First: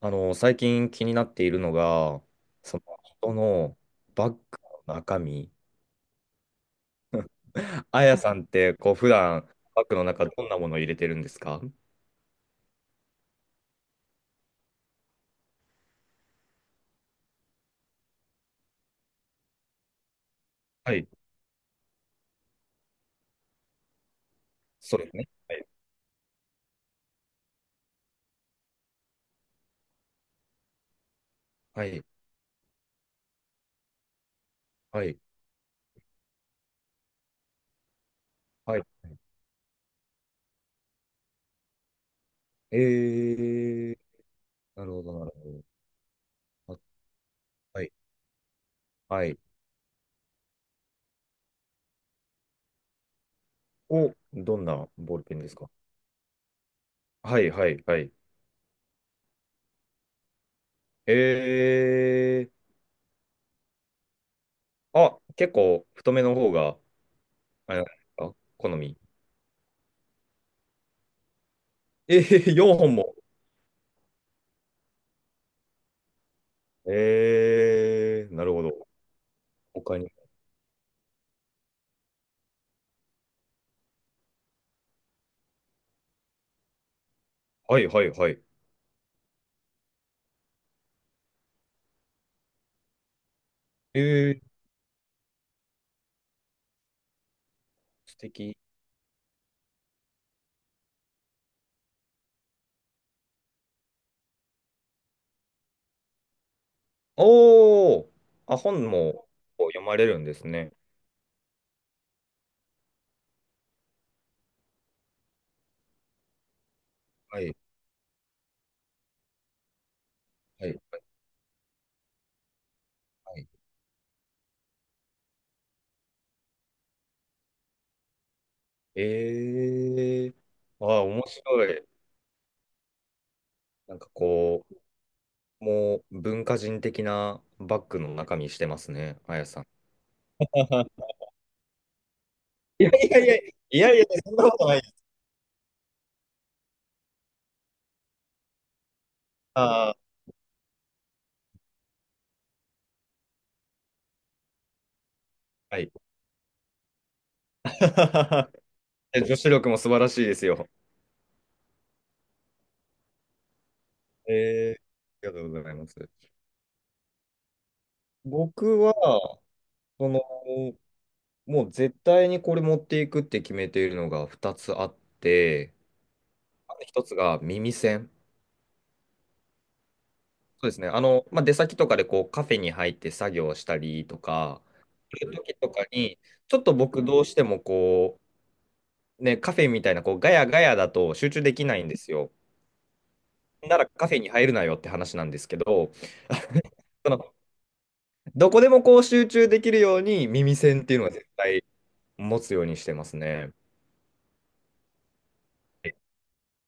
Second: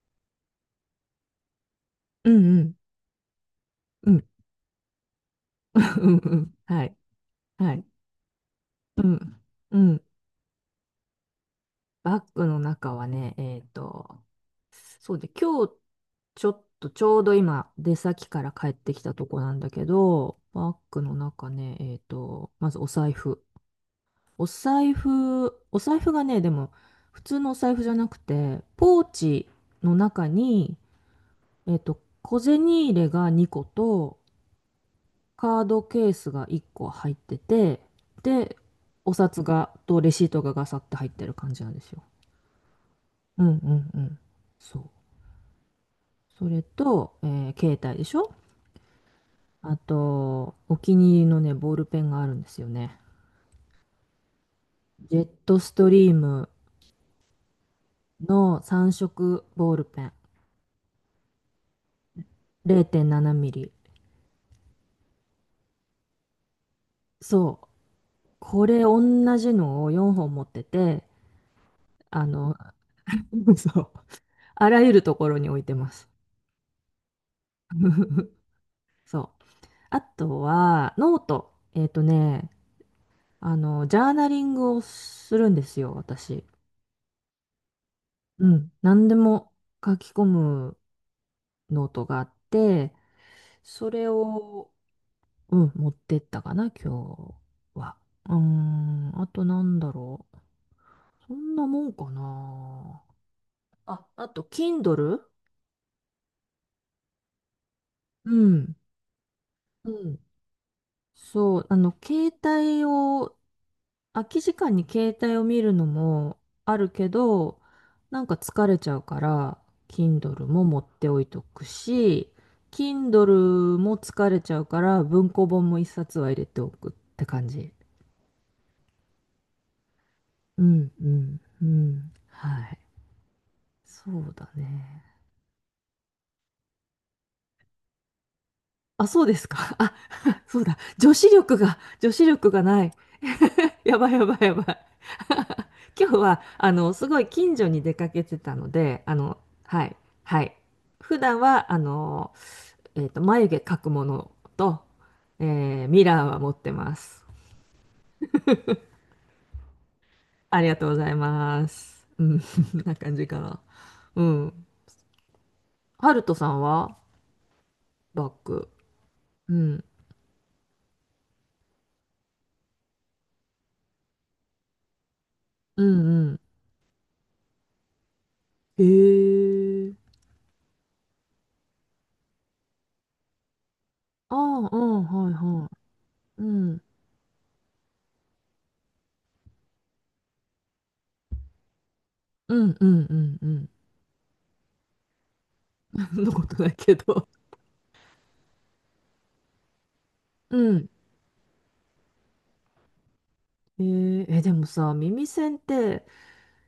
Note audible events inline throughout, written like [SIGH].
最近気になっているのが、うんうん。その人のうん バッグの中身。[LAUGHS]。うんうん。はい。はい。[LAUGHS] あやさんって、こう、う普ん。段うバッグん。の中どんなものを入れてるんですか？バッグの中はね、そうで、今日ちょっとちょうど今出先から帰ってきたとこなんだけど、バッはグい、の中ね、まずお財布。お財そうですね。布、はい、お財布がね、でも普通のお財布じゃなくて、ポーチの中に、はい、小銭入れが2個と、はい。カードケースが1個入ってて、で、はい。お札が、とレシートがガサって入ってる感じなんですよ。えうんうんうー、ん。そなう。るほど、なるそれほど。と、携あ、はい、帯でしょ？はい。あと、お気に入りのね、ボールペンがあるんですよね。お、どんなジボーェルッペンですトか？ストリームはい、はい、はい。の3色ボールペン。えー、0.7ミリ。あ、結構太めの方が、そう。あれなんですか、こ好れみ。同じのを4本持ってて、えあー、の、4本も。[LAUGHS] そう。あらゆるところに置いてます。えー、[LAUGHS] なるほど。そう。他あに。とは、ノート。ジャーナリングをするんですよ、私。はいはいはい。うん。何でも書き込むノートがあって、そえれー、を、うん、持ってったかな、今日は。素うー敵。ん、あとなんだろう。そんなもんかな。あ、あと、Kindle？ おー、うあ、ん。本もこう読うまれん。るんですね。そう、携帯を空き時間に携帯を見るのもあるけはいど、なんか疲れちゃうから、Kindle もはい持っはてい。おいとくし、Kindle も疲れちゃうから、文庫本も一冊は入れておくって感じ。えー、うあー、ん、う面ん、う白い。ん。はい。なんかそうだこね。う、もう文化人的なバッグの中身してますあ、ね、そうであやすさん。か。あ、[LAUGHS] そうだ。[LAUGHS] 女子力がないやい。いやいや、いややいや、ばいやそばんいなやこばい。とないです。[LAUGHS] 今日は、すごい近所に出かけてたので、あはい、ー、はい。普段は、眉毛描くものと、はい。ミラーは持ってます。[LAUGHS] え、女子力も素晴らしいですあよ。りがとうございます。うん、[LAUGHS] そんな感じかな。うん。えー、ありがとうございます。ハルトさんはバッグ？僕は、うん。その、もう絶対にこれ持っていくって決めているのが2つあって、うんうん。1つが耳栓。へえ。そうですね。まあ、出先とかでこうカフェに入って作業したりとあか、あ、うん、そはういいう時はとかに、い。うちょっとん。僕どうしてもこう、ね、カフェみたいなこうガヤガヤだと集中できないんですよ。うんうんうんうん。ならカフェに入るなよって話なんですけど、[LAUGHS] そんなことない [LAUGHS] けそど。の、どこでもこう集中できるようにう耳栓っん。ていうのは絶対持つようにしてますね。でもさ、耳栓って、[LAUGHS]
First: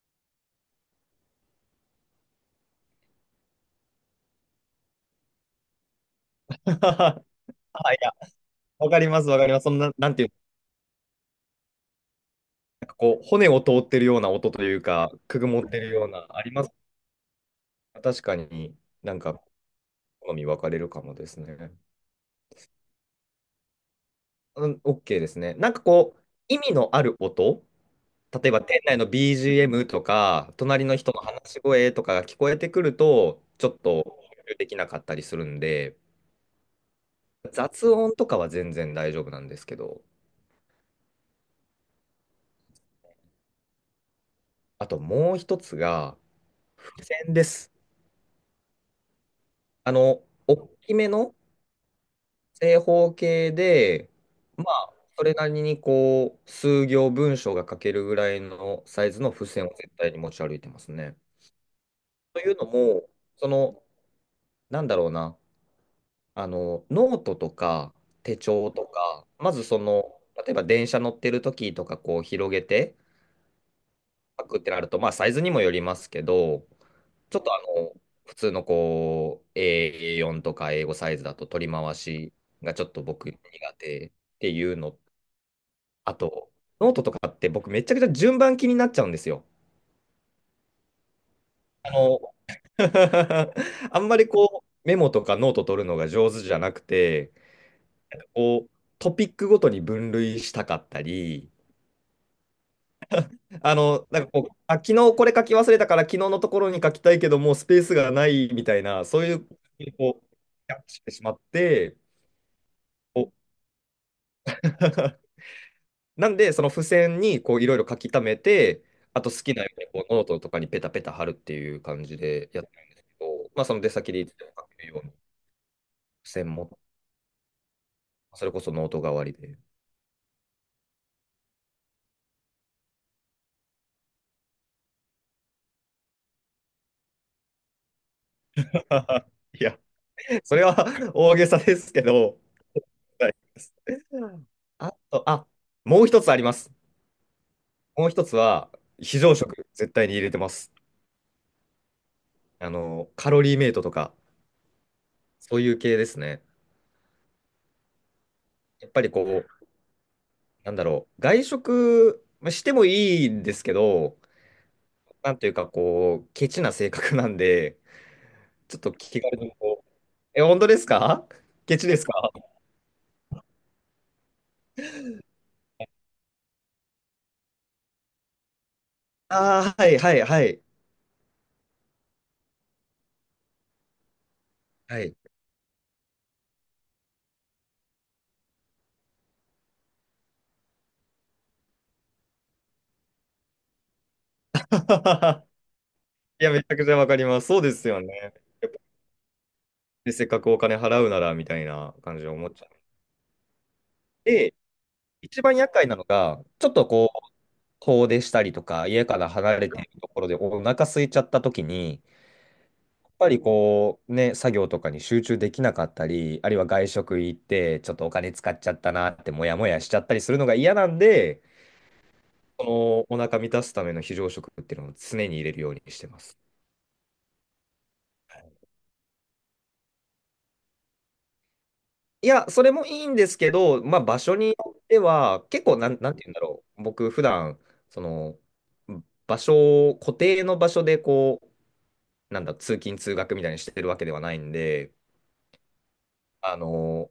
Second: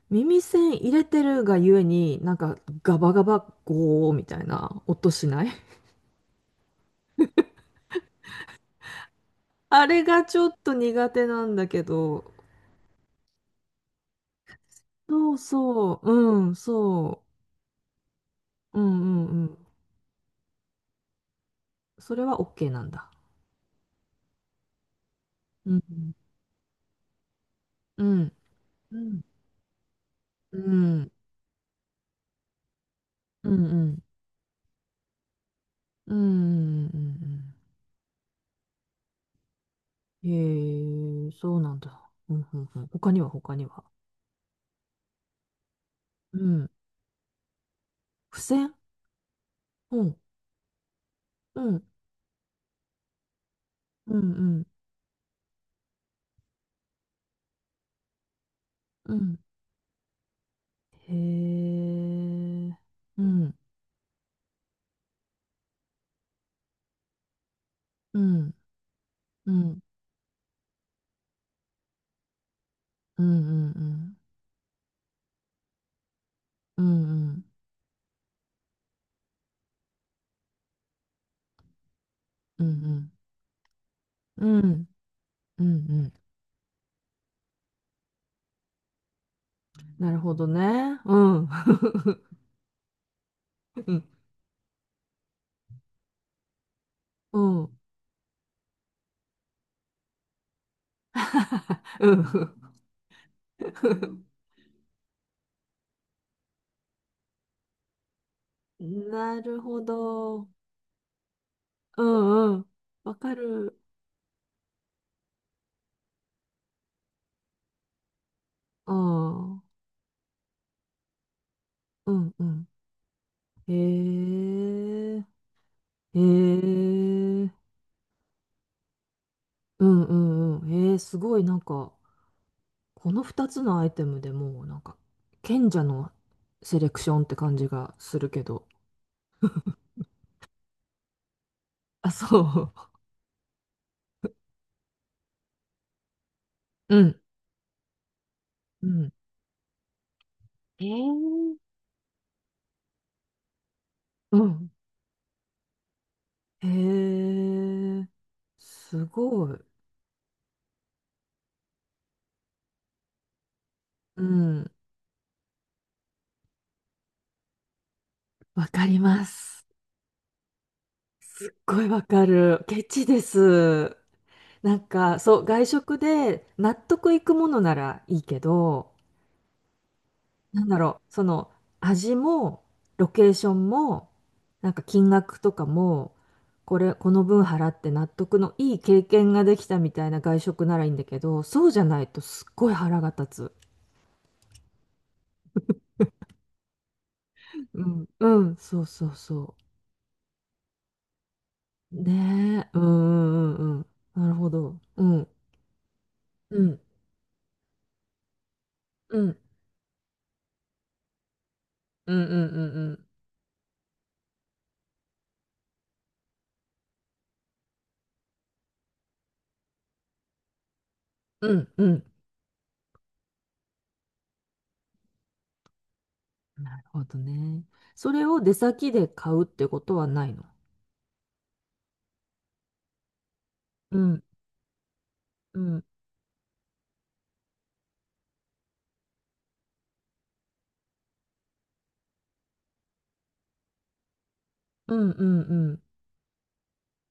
耳栓入れてるがゆえに、なんかガバガバゴーみたいな音しない？ [LAUGHS] はい、いや、わかります、わかります。そんあな、れなんてがいうちょっと苦手なんだけど、こう、骨を通ってるような音というか、そうくぐもってるそようう、な、うありん、ます。そ確かに。う、うんうんなんかうん。好み分かれるかもですね。それは OK なんだ。うん、OK ですね。なんうかん、こう、意味のある音、うん、例えば店内うの ん、BGM とか、う隣のん、人の話し声とかが聞こえてくると、うん、ちょっうん、と集中できなかったりするんで、うん、うん、雑音とかは全然大丈夫なんですけど、うん。へえ、そうなんだ。うん、うん、うん。他には、他には？あともう一つが、うん。付箋です。付箋？あうん、の、大きめのうん、正方形で、うん、うまん。あ、それなりにこう、数行文章が書けるぐらいのサイうズのん。付箋を絶対に持ち歩いてますへえ。うね。というのん、も、うそん、の、なんだろうな、ノートとかう手ん、帳とか、うまずそん、の、例えば電車乗ってる時とか、こう、広げてうん、書くってなると、まあ、サイズにもよりますけど、うん、うん、うちょっん、とあの、普通のこう、A4 とか英語サイズだと取り回しうん、がちょうっとん、僕苦手。っていうのうん、うん。あと、ノートとかって僕めちゃくちゃ順番気になっちゃうんですよ。なるほどね。うん、あの、[LAUGHS] あ [LAUGHS] んまりこうメモとかノート取るのが上手じゃなくて、うん、うん、こうトピックごとに分類したかったり、うん。あの、なんかこ [LAUGHS] う、あ、昨日これ書き忘れたから昨日のところに書きたいけどもうスペースがないみたいな、そういなう、るほこう、ど。キャッチしてしまって、うん、うん。わこう かる。[LAUGHS] なんで、その付箋にこういろいろ書き溜めて、うあと好ん、きうん、なようにこうノートとかにペタペタ貼るっていう感じうでやっん。てるんですけど、まあその出先でいつへでも書けるようにえ。へ付箋も、え。それこそノート代わりで。うん、うん、うん。へえ、すごい、なんか、この2つのアイテムでもうなんか賢者のセレクションって感じがするけど。[LAUGHS] いや、それは [LAUGHS] 大げさですけあ、ど、そはい。あと、あ、もう一つあります。う。[LAUGHS] うん。もう一つは、うん。非常食、絶対に入れてます。えー、あの、カロリーメイトとか、うん。そういう系ですね。へえ、やっぱすりこごい。う、なんだろう、外食まあしてもいいんですけど、うん。なんというか、こう、ケチな性格なんで、[LAUGHS] わちょっかとり気ま軽にす。こう、え、本当ですか？すっケごチいでわすかか？る。ケチです。なんか、そう、外食で納得いくものならいいけど、ああー、はい、はい、はい。なんだろう、その味も、ロケーションも、なんかは金い。額とかも、これこの分払って納得のいい経験ができたみたいな外食ならいいんだけど、そうじゃないとすっごい腹が立つ。[LAUGHS] いや、めちゃくちゃわかります。そうでうすよんうね。んやっぱそうそうそで、せっかくお金払うなら、みたいなう。感じで思っちねゃえ。う。うんうんうんうん、なるほで、ど。うん一番厄介なのが、うちょっんとこう、遠出したりとか、家うからん離れてるところでお腹空いちゃった時に、うんうんうんぱりこうね、作業とかに集中できなかったり、あるいは外食行って、ちょっとお金使っちゃったなってモヤモヤしちゃったりするのが嫌なんで、うんうんうん、そのお腹満たすための非常食っていうのを常に入れるようにしてます。なるほどね。それを出先で買うってことはないの？いや、それもいいんですけど、うまあ場ん所によっては、う結構んなん、なんて言うんだろう。僕普段、その、場所を、固定の場所でこう、なんだ、通勤通学みたいにしてるわけではないんで、うんうんうん。あの、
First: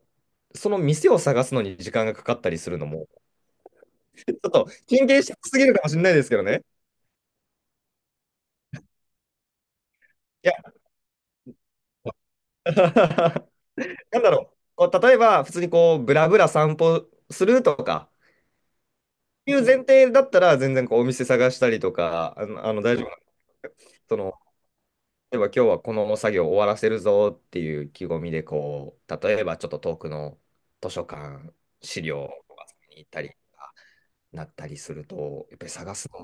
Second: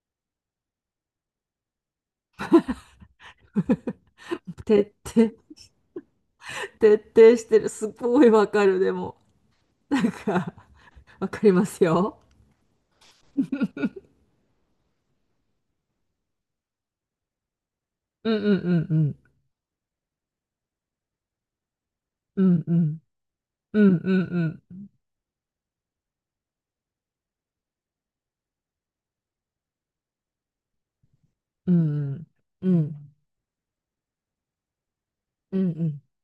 その店を探すのに時間がかかったりするのも、ちょっと徹神経底質すぎるかもしれないですけどね。徹底してる。すごいわかる、でも。なんいか、や、わかりますよ。[LAUGHS] なんだろう。こう例えば、普通にこう、ブラブラ散歩するとか、うんうんうんうん。いう前提だったら、全然こう、お店探したりとか、うあんの、うあの大ん丈夫なんでうんす。その、うん例えば今日はこの作業終わらせるぞっていう意気込みで、こう、例えばちょっと遠くの図書館、う資んう料んをう集めに行っんたりとかなったりすると、やうっぱり探んすの、や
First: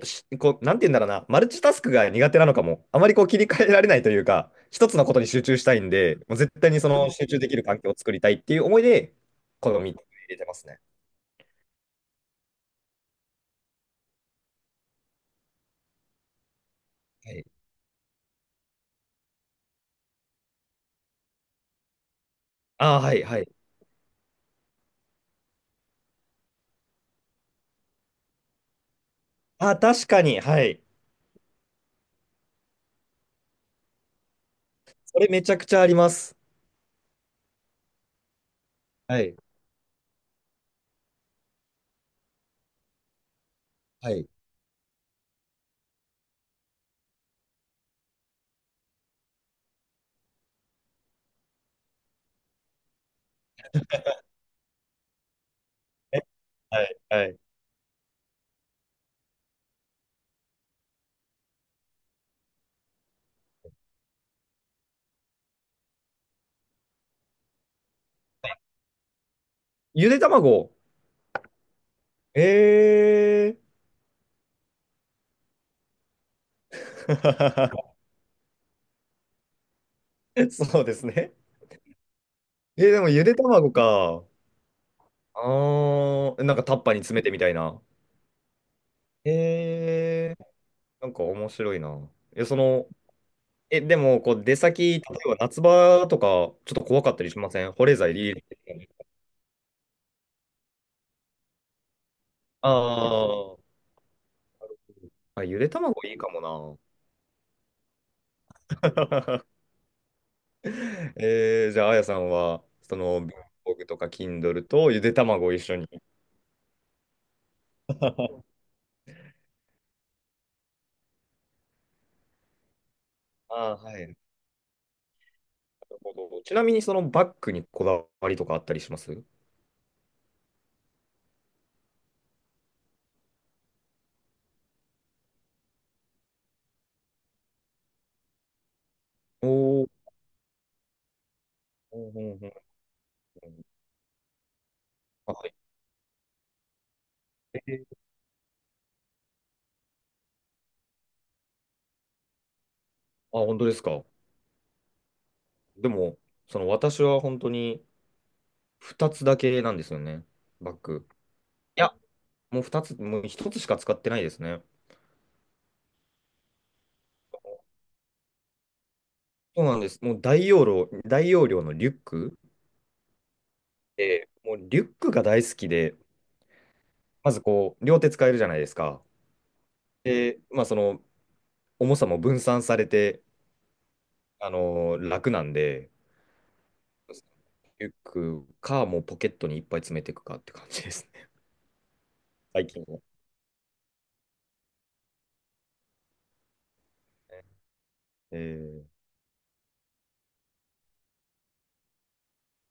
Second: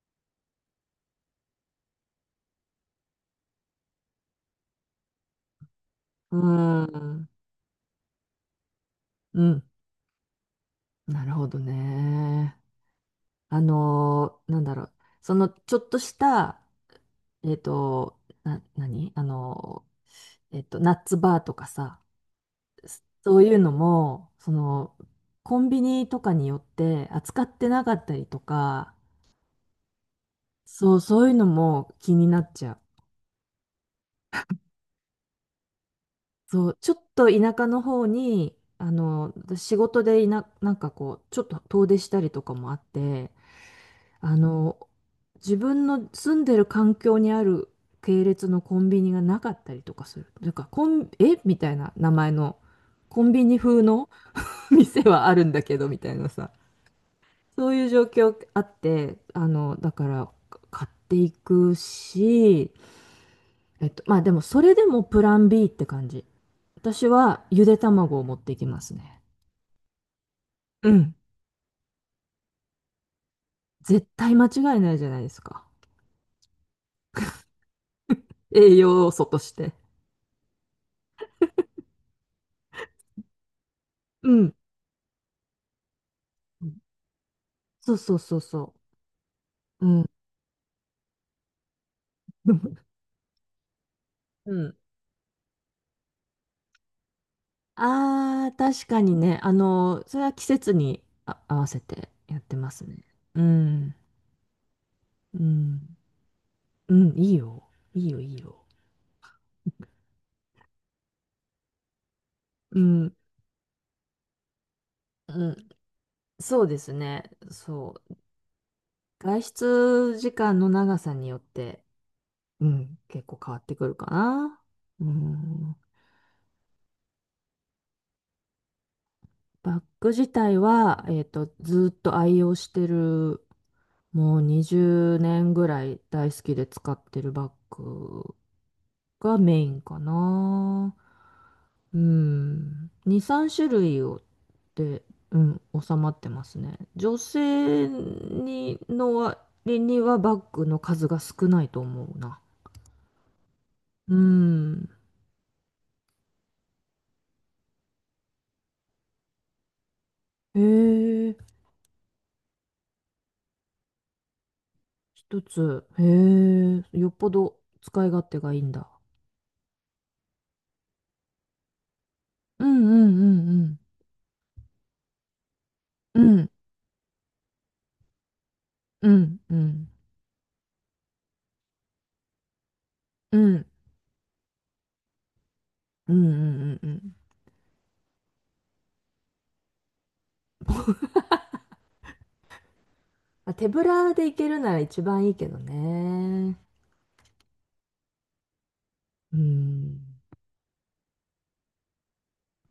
っぱしこう、なんて言うんだろうな、マルチタスクが苦手なのかも、あまりこう切り替えられないというか、一つのことに集中したいんで、もうう絶対にその集ん中できる環境を作りたいっていう思いで、うん、この3つ入れてますね。なるほどね。なんだろう。ちょっとした、はい、何ナッツバーとかさ、ああ、はい、そはうい。いうのも、コンビニとかによって扱ってなかったりとか、ああ、確かに、はい。そう、そういうのも気になっちゃう。それめちゃくちゃあります。そう、ちょっと田舎の方に、はい、仕事でなんかこう、ちょっと遠出したりとかもあって、はい。あの、自分の住んでる環境にある系列のコンビニがなかったりとかする。とか、コン、えみたいな名前の、コンビニ風の [LAUGHS] 店はあるんだけど、みたいえ、なさ。はい、はい。そういう状況あって、だから、買っていくし、まあでも、それでもプラン B って感じ。私はゆで卵を持っていきますね。ゆで卵。うん。え絶対間違いないじゃないですか。ー。栄養素として。[LAUGHS] そうですね。えー、でもゆで卵か。うん。あー、なんかタッパーに詰めてみたいな。そうそうそうそう。うん。えー、なんか面白いな。え、そ [LAUGHS] の、え、でも、こう、う出ん。先、例えば夏場とか、ちょっと怖かったりしません、保冷剤リール。ああ、確かにね。それは季節に合わせてやってあますね。うー、ん。うあ、ゆで卵ん。いいかもな。うん、いいよ。いいよ、いいよ。[LAUGHS] えー、じゃあ、あやさんは、うそん。の、文房具とか Kindle とゆで卵うを一ん。緒に。そうですね。そう。[LAUGHS] 外出時間の長さによって、うん、結構変あわってあ、くはるい。かなるな。うん。ほど。ちなみに、そのバッグにこだわりとかあったりします？バッグ自体は、ずーっと愛用してる、もう20年ぐらい大好きで使ってるバッグがおメインー。かな。ううんうんうんん。2、3うん。種類を、で、あ、うはい。ん、収まってますね。女えー。性にの割にはバッグの数が少ないと思うな。あ、本当ですか。うん。でも、その私は本当に、2つだけなんですよね、へバッグ。え、いや、もう2つ、もう1つしか使ってないですね。一つ。へえ、よっぽど使い勝手がいいんだ。そうなんです。もう大容量、大容量のリュックうんうんうんうん。で、もうリュックが大好きで、うんまずこう、両手使えるじゃないですか。うん、うん、で、まあその、重さも分散されて、うん、あのー楽なんで、うん、うん、うん、うん。リュックか、もうポケットにいっぱい詰めていくかって感じですね、最近は。まあ手ぶらで行けるなら一番いいけどね。えーうん。